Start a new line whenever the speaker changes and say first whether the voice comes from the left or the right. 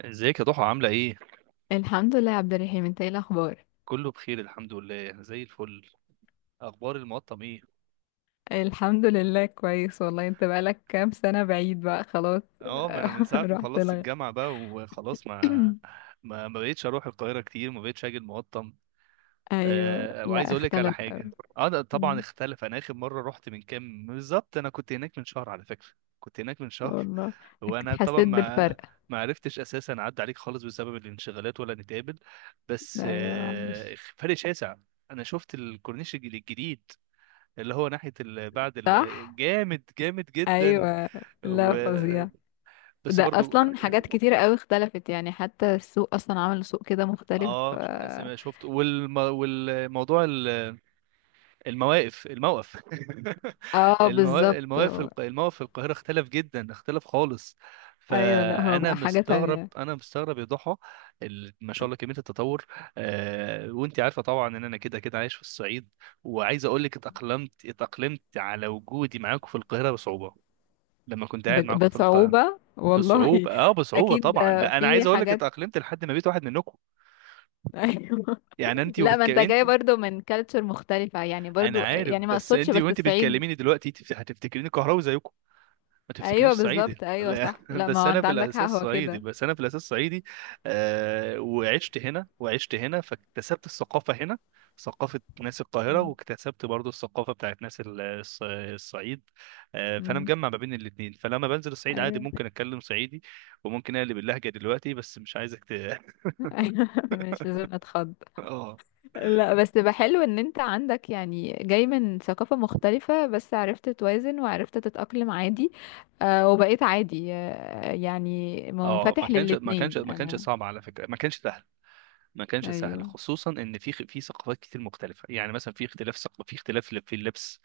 right: ازيك يا ضحى عاملة ايه؟
left: الحمد لله يا عبد الرحيم، انت ايه الاخبار؟
right: كله بخير الحمد لله زي الفل. اخبار المقطم ايه؟
left: الحمد لله كويس والله. انت بقالك كام سنة بعيد بقى خلاص.
right: اه ما انا من ساعة ما
left: رحت
right: خلصت الجامعة بقى وخلاص ما ما ما بقتش اروح القاهرة كتير، ما بقتش اجي المقطم.
left: ايوه،
right: وعايز
left: لا
right: اقول لك على
left: اختلف
right: حاجة.
left: قوي.
right: انا طبعا
left: مم.
right: اختلف، انا اخر مرة رحت من كام بالظبط؟ انا كنت هناك من شهر على فكرة، كنت هناك من شهر.
left: والله اكيد
right: وانا طبعا
left: حسيت بالفرق.
right: ما عرفتش اساسا اعدي عليك خالص بسبب الانشغالات ولا نتقابل. بس
left: ايوه مش
right: فرق شاسع. انا شفت الكورنيش الجديد اللي هو ناحية
left: صح.
right: جامد، جامد جدا.
left: ايوه
right: و...
left: لا فظيع.
right: بس
left: ده
right: برضو.
left: اصلا حاجات كتيرة قوي اختلفت يعني، حتى السوق اصلا عمل سوق كده مختلف.
right: اه
left: اه
right: شفت والموضوع ال- المواقف الموقف.
left: اه، بالظبط.
right: الموقف في القاهرة اختلف جدا، اختلف خالص.
left: ايوه لا هو
right: فانا
left: بقى حاجة
right: مستغرب،
left: تانية.
right: انا مستغرب يا ضحى. ما شاء الله كمية التطور. وانت عارفة طبعا ان انا كده كده عايش في الصعيد. وعايز اقول لك اتأقلمت، اتأقلمت على وجودي معاكم في القاهرة بصعوبة. لما كنت قاعد معاكم في القاهرة
left: بصعوبة والله
right: بصعوبة، اه بصعوبة
left: أكيد.
right: طبعا. لا انا
left: في
right: عايز اقول لك
left: حاجات.
right: اتأقلمت لحد ما بقيت واحد منكم.
left: أيوة.
right: يعني
left: لا ما أنت جاي
right: انت.
left: برضو من كالتشر مختلفة يعني،
right: انا
left: برضو
right: عارف.
left: يعني ما
right: بس
left: أقصدش
right: انت
left: بس
right: وانت
left: الصعيد.
right: بتكلميني دلوقتي هتفتكريني قهراوي زيكم، ما
left: أيوة
right: تفتكرنيش
left: بالظبط،
right: صعيدي
left: أيوة
right: لا.
left: صح، لا ما
right: بس
left: هو
right: انا
left: أنت
right: في
left: عندك حق،
right: الاساس
left: هو
right: صعيدي،
left: كده.
right: بس انا في الاساس صعيدي. وعشت هنا، وعشت هنا فاكتسبت الثقافة هنا، ثقافة ناس القاهرة،
left: مم.
right: واكتسبت برضو الثقافة بتاعت ناس الصعيد. فأنا
left: مم.
right: مجمع ما بين الاتنين، فلما بنزل الصعيد عادي
left: أيوة.
right: ممكن أتكلم صعيدي وممكن أقلب اللهجة دلوقتي، بس مش عايزك ت...
left: أيوة مش لازم أتخض.
right: اه
left: لا بس بقى حلو إن أنت عندك يعني جاي من ثقافة مختلفة، بس عرفت توازن وعرفت تتأقلم عادي. آه، وبقيت عادي آه يعني
right: اه. ما
left: منفتح
right: كانش ما كانش
left: للاتنين
right: ما كانش
left: أنا.
right: صعب على فكره، ما كانش سهل، ما كانش سهل،
left: أيوة
right: خصوصا ان في ثقافات كتير مختلفه. يعني مثلا في اختلاف في اختلاف في اللبس،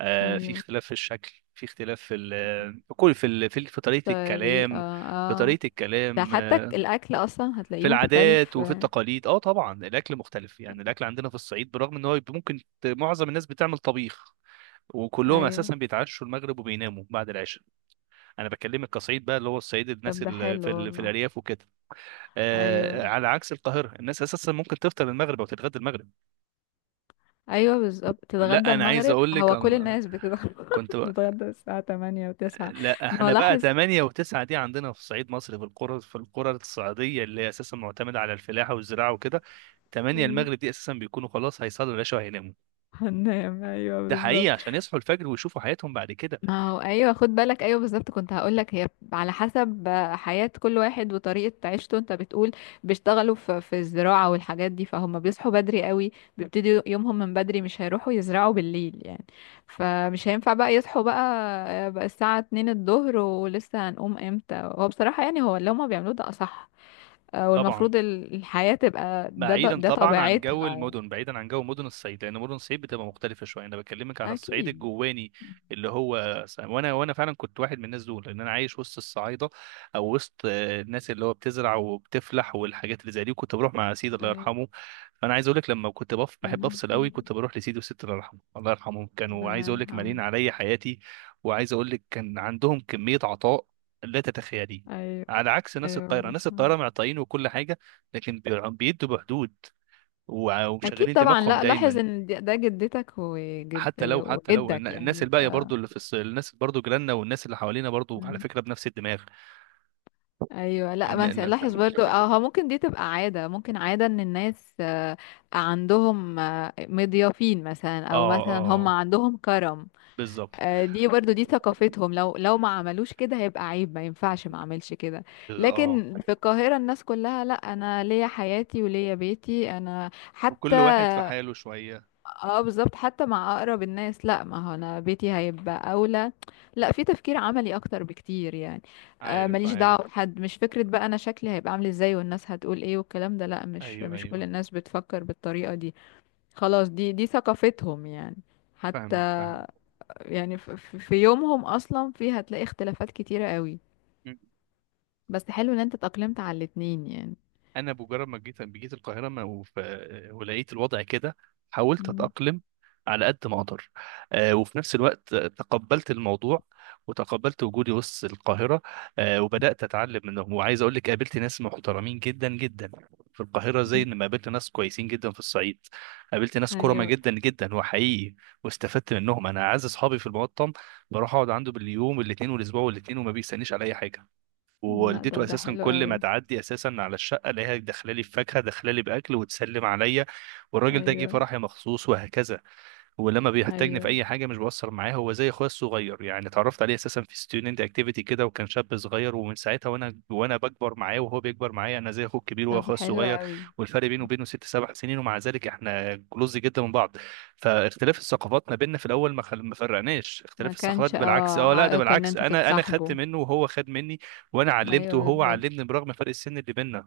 right: في
left: أيوة.
right: اختلاف في الشكل، في اختلاف في ال... في كل في ال... في في طريقه
left: طريقة.
right: الكلام، في
left: اه،
right: طريقه
left: ده
right: الكلام.
left: حتى الأكل أصلا
right: في
left: هتلاقيه
right: العادات
left: مختلف.
right: وفي
left: آه،
right: التقاليد. اه طبعا الاكل مختلف. يعني الاكل عندنا في الصعيد، برغم ان هو يبقى ممكن معظم الناس بتعمل طبيخ، وكلهم
left: أيوه
right: اساسا بيتعشوا المغرب وبيناموا بعد العشاء. انا بكلمك كصعيد بقى، اللي هو الصعيد، الناس
left: طب ده
right: اللي
left: حلو
right: في
left: والله.
right: الارياف وكده،
left: أيوه
right: على عكس القاهره، الناس اساسا ممكن تفطر المغرب او تتغدى المغرب.
left: أيوه بالظبط، تتغدى
right: لا انا عايز
left: المغرب.
right: اقول لك
left: هو كل
right: أنا
left: الناس بتتغدى
right: كنت بقى.
left: بتتغدى الساعة تمانية وتسعة.
right: لا
left: ما هو
right: احنا بقى
left: لاحظ.
right: 8 و9 دي عندنا في صعيد مصر، في القرى، في القرى الصعيديه اللي هي اساسا معتمده على الفلاحه والزراعه وكده. 8
left: أيوه
right: المغرب دي اساسا بيكونوا خلاص هيصلوا العشاء وهيناموا.
left: هننام، أيوه
right: ده حقيقي،
left: بالظبط.
right: عشان يصحوا الفجر ويشوفوا حياتهم بعد كده.
left: ما هو ايوه خد بالك، ايوه بالظبط. كنت هقولك هي على حسب حياة كل واحد وطريقة عيشته. انت بتقول بيشتغلوا في الزراعة والحاجات دي، فهم بيصحوا بدري قوي، بيبتدوا يومهم من بدري، مش هيروحوا يزرعوا بالليل يعني. فمش هينفع بقى يصحوا بقى الساعة 2 الظهر ولسه هنقوم امتى. هو بصراحة يعني هو اللي هما بيعملوه ده اصح. آه،
right: طبعا
left: والمفروض الحياة تبقى ده ده,
right: بعيدا
left: ده
right: طبعا عن جو
left: طبيعتها يعني.
right: المدن، بعيدا عن جو مدن الصعيد، لان مدن الصعيد بتبقى مختلفه شويه. انا بكلمك عن الصعيد
left: اكيد.
right: الجواني، اللي هو وانا فعلا كنت واحد من الناس دول، لان انا عايش وسط الصعايده، او وسط الناس اللي هو بتزرع وبتفلح والحاجات اللي زي دي، وكنت بروح مع سيدي الله
left: أيوة.
right: يرحمه. فانا عايز اقول لك، لما كنت بحب
left: ربنا
right: افصل قوي
left: يرحمه.
right: كنت بروح لسيدي وستي الله يرحمه، الله يرحمهم، كانوا عايز
left: ربنا
right: اقول لك
left: يرحمه.
right: مالين عليا حياتي. وعايز اقول لك كان عندهم كميه عطاء لا تتخيليه.
left: ايوه.
right: على عكس ناس
left: ايوه
right: القاهره، ناس
left: مثلا.
right: القاهره معطائين وكل حاجه، لكن بيدوا بحدود
left: اكيد
right: ومشغلين
left: طبعا.
right: دماغهم
left: لا لاحظ
right: دايما.
left: ان ده جدتك
right: حتى لو، حتى لو
left: وجدك
right: الناس
left: يعني ف.
right: الباقيه برضو اللي الناس برضو جيراننا والناس اللي حوالينا برضو على
left: مم.
right: فكره بنفس الدماغ.
left: ايوه لا
right: ان
left: مثلا لاحظ برضو، اه هو ممكن دي تبقى عاده، ممكن عاده ان الناس آه، عندهم آه، مضيافين مثلا،
right: اه
left: او مثلا هم
right: اه
left: عندهم كرم.
right: بالظبط.
left: آه، دي برضو دي ثقافتهم، لو ما عملوش كده هيبقى عيب، ما ينفعش ما اعملش كده.
right: اه،
left: لكن في القاهره الناس كلها لا، انا ليا حياتي وليا بيتي انا حتى.
right: وكل واحد في حاله شويه.
left: اه بالظبط، حتى مع اقرب الناس، لا ما هو انا بيتي هيبقى اولى. لا في تفكير عملي اكتر بكتير يعني. آه
right: عارف،
left: ماليش دعوه
right: عارف.
left: بحد، مش فكره بقى انا شكلي هيبقى عامل ازاي والناس هتقول ايه والكلام ده. لا مش
right: ايوه،
left: مش كل
right: ايوه.
left: الناس بتفكر بالطريقه دي. خلاص دي ثقافتهم يعني. حتى
right: فاهمك، فاهمك.
left: يعني في يومهم اصلا في هتلاقي اختلافات كتيره قوي. بس حلو ان انت اتأقلمت على الاتنين يعني.
right: انا بمجرد ما جيت، جيت القاهره ولقيت الوضع كده، حاولت
left: مم.
right: اتاقلم على قد ما اقدر. وفي نفس الوقت تقبلت الموضوع، وتقبلت وجودي وسط القاهره. وبدات اتعلم منهم، وعايز اقول لك قابلت ناس محترمين جدا جدا في القاهره زي
left: مم.
right: ما قابلت ناس كويسين جدا في الصعيد. قابلت ناس كرمه
left: ايوه.
right: جدا جدا وحقيقي، واستفدت منهم. انا اعز اصحابي في المقطم، بروح اقعد عنده باليوم الاثنين والاسبوع والاثنين، وما بيستنيش على اي حاجه.
left: لا
right: ووالدته
left: طب ده
right: اساسا
left: حلو
right: كل ما
left: قوي.
right: تعدي اساسا على الشقه الاقيها داخله لي بفاكهه، داخله لي باكل وتسلم عليا، والراجل ده جه
left: ايوه
right: فرحي مخصوص وهكذا. ولما بيحتاجني في
left: ايوه.
right: اي حاجه مش بقصر معاه، هو زي اخويا الصغير يعني. اتعرفت عليه اساسا في ستودنت اكتيفيتي كده، وكان شاب صغير، ومن ساعتها وانا بكبر معاه وهو بيكبر معايا. انا زي اخوه الكبير وهو
left: طب
right: اخويا
left: حلو
right: الصغير.
left: قوي.
right: والفرق بينه وبينه ست سبع سنين، ومع ذلك احنا كلوز جدا من بعض. فاختلاف الثقافات ما بيننا في الاول ما فرقناش،
left: ما
right: اختلاف الثقافات
left: كانش
right: بالعكس، اه لا ده
left: عائق ان
right: بالعكس،
left: انتوا
right: انا خدت
left: تتصاحبوا.
right: منه وهو خد مني، وانا علمته
left: ايوه
right: وهو
left: بالظبط.
right: علمني برغم فرق السن اللي بيننا.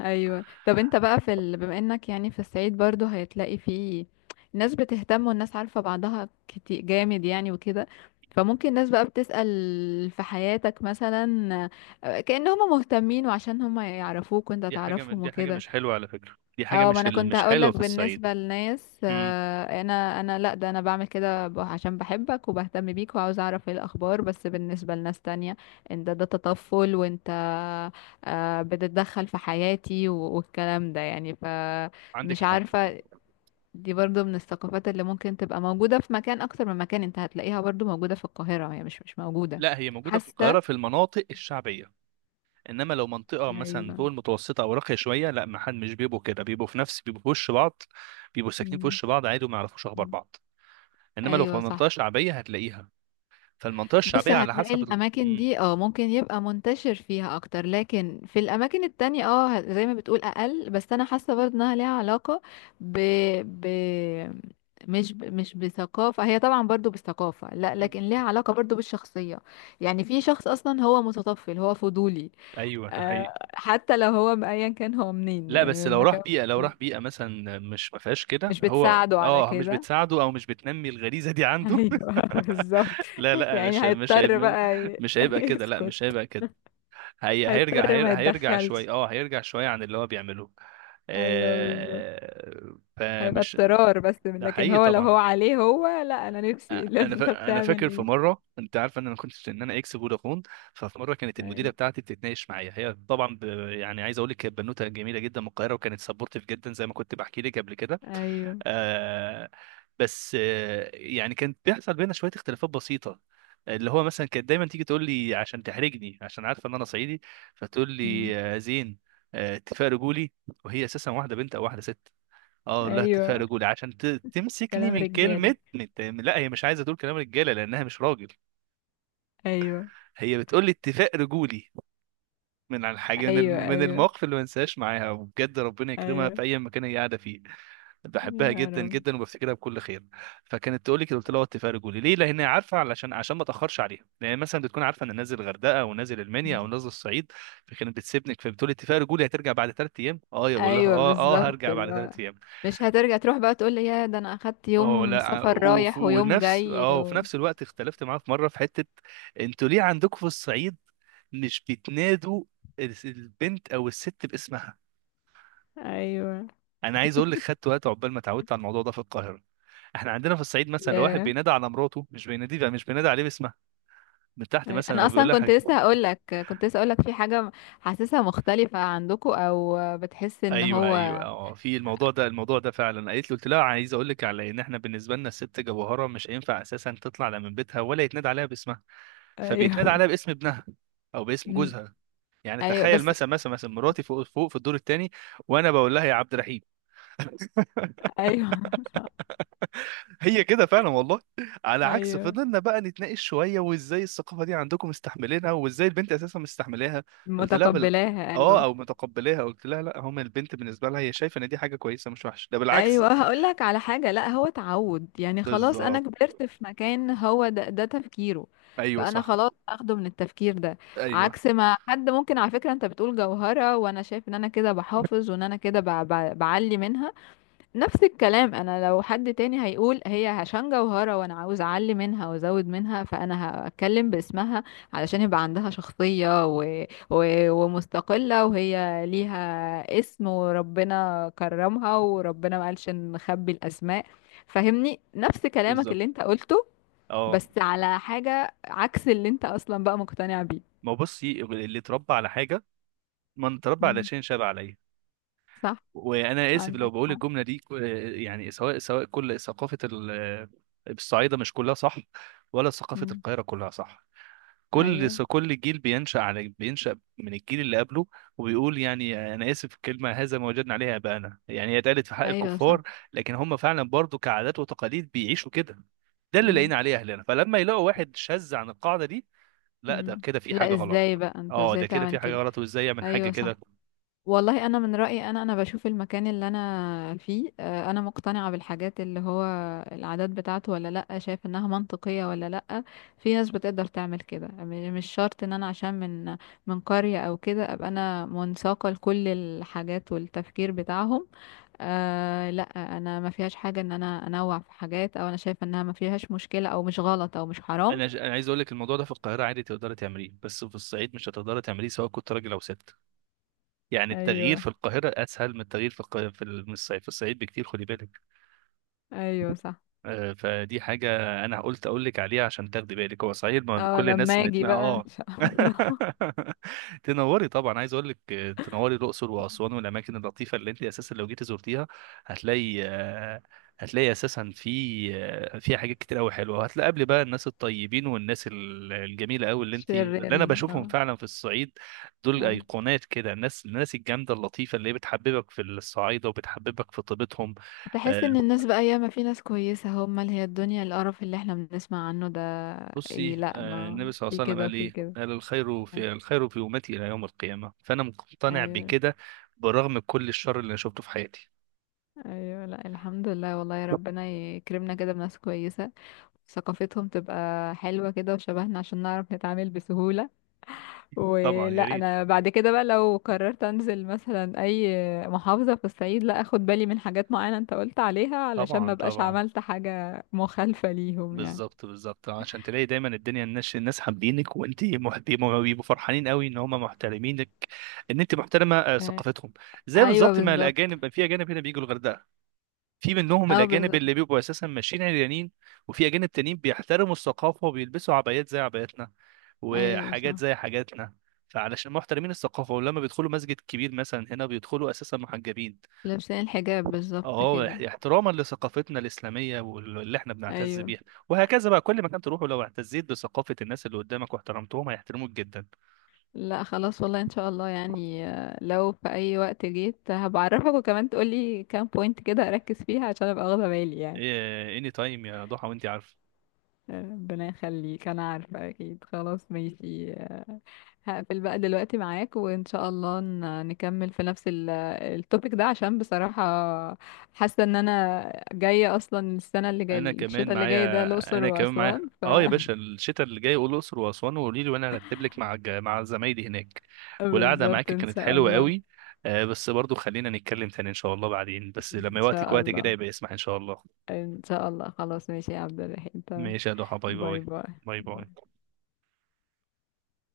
left: ايوه طب انت بقى في ال... بما انك يعني في الصعيد برضو هيتلاقي فيه ناس بتهتم، والناس عارفة بعضها كتير جامد يعني وكده، فممكن ناس بقى بتسأل في حياتك مثلا، آه، كأن هم مهتمين وعشان هم يعرفوك وانت
right: دي حاجه، من
left: تعرفهم
right: دي حاجه
left: وكده.
right: مش حلوه على فكره، دي حاجه
left: اه، ما
right: مش،
left: انا كنت
right: مش حلوه
left: هقولك
right: في الصعيد.
left: بالنسبه للناس
right: امم.
left: آه، انا لا ده انا بعمل كده عشان بحبك وبهتم بيك وعاوز اعرف ايه الاخبار. بس بالنسبه لناس تانية، انت ده تطفل، وانت آه، بتتدخل في حياتي والكلام ده يعني،
right: عندك.
left: فمش عارفه. دي برضو من الثقافات اللي ممكن تبقى موجوده في مكان اكتر من مكان. انت هتلاقيها برضو موجوده في القاهره، هي مش موجوده.
right: لا، هي موجودة في
left: حاسه.
right: القاهرة في المناطق الشعبية. انما لو منطقة مثلا
left: ايوه.
right: فوق المتوسطة او راقية شوية، لا ما حد مش بيبقوا كده، بيبقوا في نفس، بيبقوا في وش بعض. بيبقوا ساكنين في
left: مم.
right: وش بعض عادي، وما يعرفوش اخبار
left: مم.
right: بعض. انما لو في
left: ايوه
right: منطقة
left: صح.
right: شعبية هتلاقيها. فالمنطقة
left: بص
right: الشعبية على
left: هتلاقي
right: حسب
left: الاماكن دي اه ممكن يبقى منتشر فيها اكتر، لكن في الاماكن التانية اه زي ما بتقول اقل، بس انا حاسة برضه انها ليها علاقة ب... ب... مش ب... مش بثقافة. هي طبعا برضو بالثقافة، لا
right: م-
left: لكن ليها علاقة برضو بالشخصية يعني. في شخص اصلا هو متطفل هو فضولي،
right: ايوه، ده حقيقي.
left: آه حتى لو هو ايا كان هو منين
right: لا
left: يعني
right: بس
left: من
right: لو راح
left: مكان
right: بيئة، لو راح بيئة مثلا مش ما فيهاش كده،
left: مش
right: هو
left: بتساعده على
right: اه مش
left: كده.
right: بتساعده او مش بتنمي الغريزة دي عنده.
left: ايوه بالظبط.
right: لا لا، مش
left: يعني
right: مش
left: هيضطر
right: هيبقى،
left: بقى
right: مش هيبقى كده، لا مش
left: يسكت.
right: هيبقى كده. هي هيرجع
left: هيضطر
right: هير
left: ما
right: هيرجع
left: يتدخلش
right: شوي، اه هيرجع شوية عن اللي هو بيعمله.
left: ايوه بالظبط.
right: آه،
left: هيبقى
right: فمش
left: اضطرار بس،
right: ده
left: لكن
right: حقيقي
left: هو لو هو
right: طبعا.
left: عليه هو لا، انا نفسي
right: آه،
left: اللي انت
right: انا
left: بتعمل
right: فاكر في
left: ايه.
right: مره، انت عارف ان انا كنت، ان انا اكس فودافون. ففي مره كانت المديره
left: ايوه
right: بتاعتي بتتناقش معايا، هي طبعا ب... يعني عايز اقول لك كانت بنوته جميله جدا من القاهره، وكانت سبورتيف جدا زي ما كنت بحكي لك قبل كده.
left: ايوه.
right: آه بس آه يعني كانت بيحصل بينا شويه اختلافات بسيطه، اللي هو مثلا كانت دايما تيجي تقول لي عشان تحرجني، عشان عارفه ان انا صعيدي، فتقول
left: مم.
right: لي زين، اتفاق رجولي. وهي اساسا واحده بنت او واحده ست. اه لا، اتفاق
left: ايوه.
right: رجولي تمسكني
left: كلام رجاله.
right: لا هي مش عايزه تقول كلام رجاله لانها مش راجل،
left: ايوه
right: هي بتقول لي اتفاق رجولي. من على الحاجه،
left: ايوه
right: من
left: ايوه.
right: المواقف اللي ما انساهاش معاها، وبجد ربنا يكرمها
left: ايوه.
right: في اي مكان هي قاعده فيه، بحبها
left: يا
right: جدا
left: رب.
right: جدا وبفتكرها بكل خير. فكانت تقول لي كده، قلت لها وطي فيها رجولي ليه، لان هي عارفه علشان، عشان ما اتاخرش عليها، لان مثلا بتكون عارفه ان نازل الغردقه او نازل المنيا
left: مم.
right: او نازل الصعيد. فكانت بتسيبني، فبتقول لي اتفاق رجولي هترجع بعد 3 ايام، اه يا بقول لها
left: ايوه
right: اه اه
left: بالظبط،
right: هرجع
left: اللي
right: بعد
left: هو
right: 3 ايام.
left: مش هترجع تروح بقى تقول لي يا ده انا اخدت
right: اه
left: يوم
right: لا آه،
left: سفر
right: وف-
left: رايح ويوم
right: ونفس
left: جاي
right: اه وفي
left: و...
right: نفس الوقت اختلفت معاها في مره في حته. انتوا ليه عندكم في الصعيد مش بتنادوا البنت او الست باسمها؟
left: ايوه.
right: انا عايز اقول لك خدت وقت عقبال ما اتعودت على الموضوع ده في القاهره. احنا عندنا في الصعيد مثلا، لو واحد
left: ياه.
right: بينادى على مراته مش بينادي بقى، مش بينادي عليه باسمها من تحت مثلا،
left: انا
right: او بيقول
left: اصلا
right: لها
left: كنت
right: حاجه.
left: لسه هقول لك كنت لسه هقول لك في حاجه حاسسها مختلفه عندكم، او بتحس ان
right: ايوه، ايوه.
left: هو.
right: اه في الموضوع ده، الموضوع ده فعلا قالت له، قلت لها عايز اقول لك على ان احنا بالنسبه لنا الست جوهره، مش هينفع اساسا تطلع لا من بيتها، ولا يتنادى عليها باسمها، فبيتنادى
left: ايوه.
right: عليها باسم ابنها او باسم
left: مم،
right: جوزها. يعني
left: ايوه
right: تخيل
left: بس.
right: مثلا، مثلا مراتي فوق، فوق في الدور الثاني، وانا بقول لها يا عبد الرحيم.
left: ايوه
right: هي كده فعلا والله. على عكس،
left: ايوه
right: فضلنا بقى نتناقش شويه، وازاي الثقافه دي عندكم مستحملينها، وازاي البنت اساسا مستحملاها؟ قلت لها
left: متقبلاها،
right: اه
left: ايوه.
right: او متقبلاها، قلت لها لا هم البنت بالنسبه لها هي شايفه ان دي حاجه كويسه مش وحشه، ده بالعكس.
left: ايوه هقول لك على حاجه، لا هو تعود يعني. خلاص انا
right: بالظبط.
left: كبرت في مكان هو ده تفكيره،
right: ايوه
left: فانا
right: صح.
left: خلاص اخده من التفكير ده،
right: ايوه
left: عكس ما حد ممكن. على فكره انت بتقول جوهره، وانا شايف ان انا كده بحافظ وان انا كده بعلي منها. نفس الكلام، انا لو حد تاني هيقول هي هشام جوهرة وانا عاوز اعلي منها وازود منها، فانا هتكلم باسمها علشان يبقى عندها شخصية ومستقلة، وهي ليها اسم وربنا كرمها وربنا ما قالش نخبي الاسماء. فهمني نفس كلامك
right: بالظبط.
left: اللي انت قلته،
right: اه،
left: بس على حاجة عكس اللي انت اصلا بقى مقتنع بيه.
right: ما هو بصي اللي اتربى على حاجه، من اتربى على
left: مم.
right: شيء شاب عليه.
left: صح.
right: وانا اسف لو
left: عندك
right: بقول
left: حق.
right: الجمله دي يعني، سواء كل ثقافه الصعيده مش كلها صح، ولا ثقافه
left: مم.
right: القاهره كلها صح.
left: ايوه.
right: كل جيل بينشأ على، بينشأ من الجيل اللي قبله، وبيقول يعني، انا اسف الكلمه، هذا ما وجدنا عليها اباءنا. يعني هي اتقالت في حق
left: ايوه صح.
right: الكفار، لكن هم فعلا برضو كعادات وتقاليد بيعيشوا كده. ده اللي
left: مم.
right: لقينا عليه اهلنا، فلما يلاقوا واحد شاذ عن القاعده دي، لا ده
left: مم.
right: كده في حاجه
left: لا
right: غلط،
left: ازاي بقى انت
right: اه
left: ازاي
right: ده كده
left: تعمل
right: في حاجه
left: كده.
right: غلط، وازاي يعمل حاجه
left: ايوه صح.
right: كده.
left: والله انا من رايي، انا بشوف المكان اللي انا فيه آه، انا مقتنعه بالحاجات اللي هو العادات بتاعته ولا لا، شايف انها منطقيه ولا لا. في ناس بتقدر تعمل كده، مش شرط ان انا عشان من قريه او كده ابقى انا منساقه لكل الحاجات والتفكير بتاعهم. آه لا انا ما فيهاش حاجه ان انا انوع في حاجات، او انا شايفه انها ما فيهاش مشكله او مش غلط او مش حرام.
right: انا عايز اقول لك الموضوع ده في القاهره عادي تقدري تعمليه، بس في الصعيد مش هتقدري تعمليه، سواء كنت راجل او ست. يعني التغيير
left: ايوه.
right: في القاهره اسهل من التغيير في الق... في ال- من الصعيد، في الصعيد بكتير، خدي بالك.
left: ايوه صح.
right: فدي حاجة أنا قلت أقول لك عليها عشان تاخدي بالك. هو صحيح ما
left: اه
right: كل الناس
left: لما اجي
right: نتنا.
left: بقى ان شاء الله.
right: تنوري طبعا، عايز أقول لك تنوري الأقصر وأسوان والأماكن اللطيفة اللي أنت أساسا لو جيتي زرتيها هتلاقي، هتلاقي أساسا في، في حاجات كتير أوي حلوة. هتلاقي قبل بقى الناس الطيبين، والناس الجميلة أوي، اللي أنت، اللي أنا
left: شريرين
right: بشوفهم
left: اه.
right: فعلا في الصعيد، دول
left: ايوه
right: أيقونات كده. الناس، الناس الجامدة اللطيفة اللي هي بتحببك في الصعايدة وبتحببك في طيبتهم. آه،
left: تحس ان الناس بقى، ياما في ناس كويسة، هم اللي هي الدنيا القرف اللي احنا بنسمع عنه ده. إيه
right: بصي،
left: لا ما
right: النبي صلى الله
left: في
right: عليه وسلم
left: كده
right: قال
left: في
right: ايه،
left: كده.
right: قال الخير، في الخير في امتي الى يوم القيامه، فانا مقتنع
left: ايوه.
right: بكده، برغم كل الشر اللي انا شفته في حياتي.
left: ايوه لا الحمد لله والله، يا ربنا يكرمنا كده بناس كويسة ثقافتهم تبقى حلوة كده وشبهنا عشان نعرف نتعامل بسهولة.
right: طبعا
left: ولا
right: يا ريت.
left: انا بعد كده بقى لو قررت انزل مثلا اي محافظة في الصعيد، لا اخد بالي من حاجات معينة انت قلت عليها علشان ما
right: طبعا
left: بقاش
right: طبعا.
left: عملت حاجة مخالفة ليهم يعني.
right: بالظبط بالظبط، عشان تلاقي دايما الدنيا، الناس، الناس حابينك وانت محترمه، بيبقوا فرحانين قوي ان هم محترمينك، ان انت محترمه
left: آه،
right: ثقافتهم. زي
left: ايوه
right: بالظبط ما
left: بالظبط.
right: الاجانب، في اجانب هنا بيجوا الغردقه، في منهم
left: اه
right: الاجانب
left: بالظبط.
right: اللي بيبقوا اساسا ماشيين عريانين، وفي اجانب تانيين بيحترموا الثقافه وبيلبسوا عبايات زي عباياتنا،
left: ايوه
right: وحاجات
left: صح.
right: زي حاجاتنا. فعلشان محترمين الثقافه، ولما بيدخلوا مسجد كبير مثلا هنا بيدخلوا اساسا محجبين،
left: لابسين الحجاب بالظبط
right: اه
left: كده.
right: احتراما لثقافتنا الاسلاميه واللي احنا بنعتز
left: ايوه.
right: بيها. وهكذا بقى، كل مكان تروحوا لو اعتزيت بثقافه الناس اللي قدامك واحترمتهم هيحترموك جدا.
left: لا خلاص والله ان شاء الله يعني، آه، لو في اي وقت جيت هبعرفك، وكمان تقولي كام بوينت كده اركز فيها عشان ابقى واخده بالي يعني.
right: إيه اني تايم يا ضحى وانت عارفه.
left: ربنا يخليك، انا عارفة اكيد. خلاص ماشي، آه، هقفل بقى دلوقتي معاك، وان شاء الله نكمل في نفس التوبيك ده عشان بصراحة حاسة ان انا جاية اصلا السنة اللي جاية،
right: انا كمان
left: الشتاء اللي جاي ده
right: معايا
left: الاقصر
right: انا كمان معايا.
left: واسوان ف
right: اه يا باشا، الشتاء اللي جاي قول الاقصر واسوان وقولي لي، وانا هرتب لك مع مع زمايلي هناك. والقعده معاك
left: بالظبط ان
right: كانت
left: شاء
right: حلوه
left: الله.
right: قوي. بس برضو خلينا نتكلم تاني ان شاء الله بعدين، بس
left: ان
right: لما وقتك
left: شاء
right: وقت كده
left: الله.
right: يبقى اسمح ان شاء الله.
left: ان شاء الله خلاص ماشي يا عبد الرحيم، تمام.
right: ماشي يا ضحى، باي
left: باي
right: باي.
left: باي.
right: باي
left: باي.
right: باي.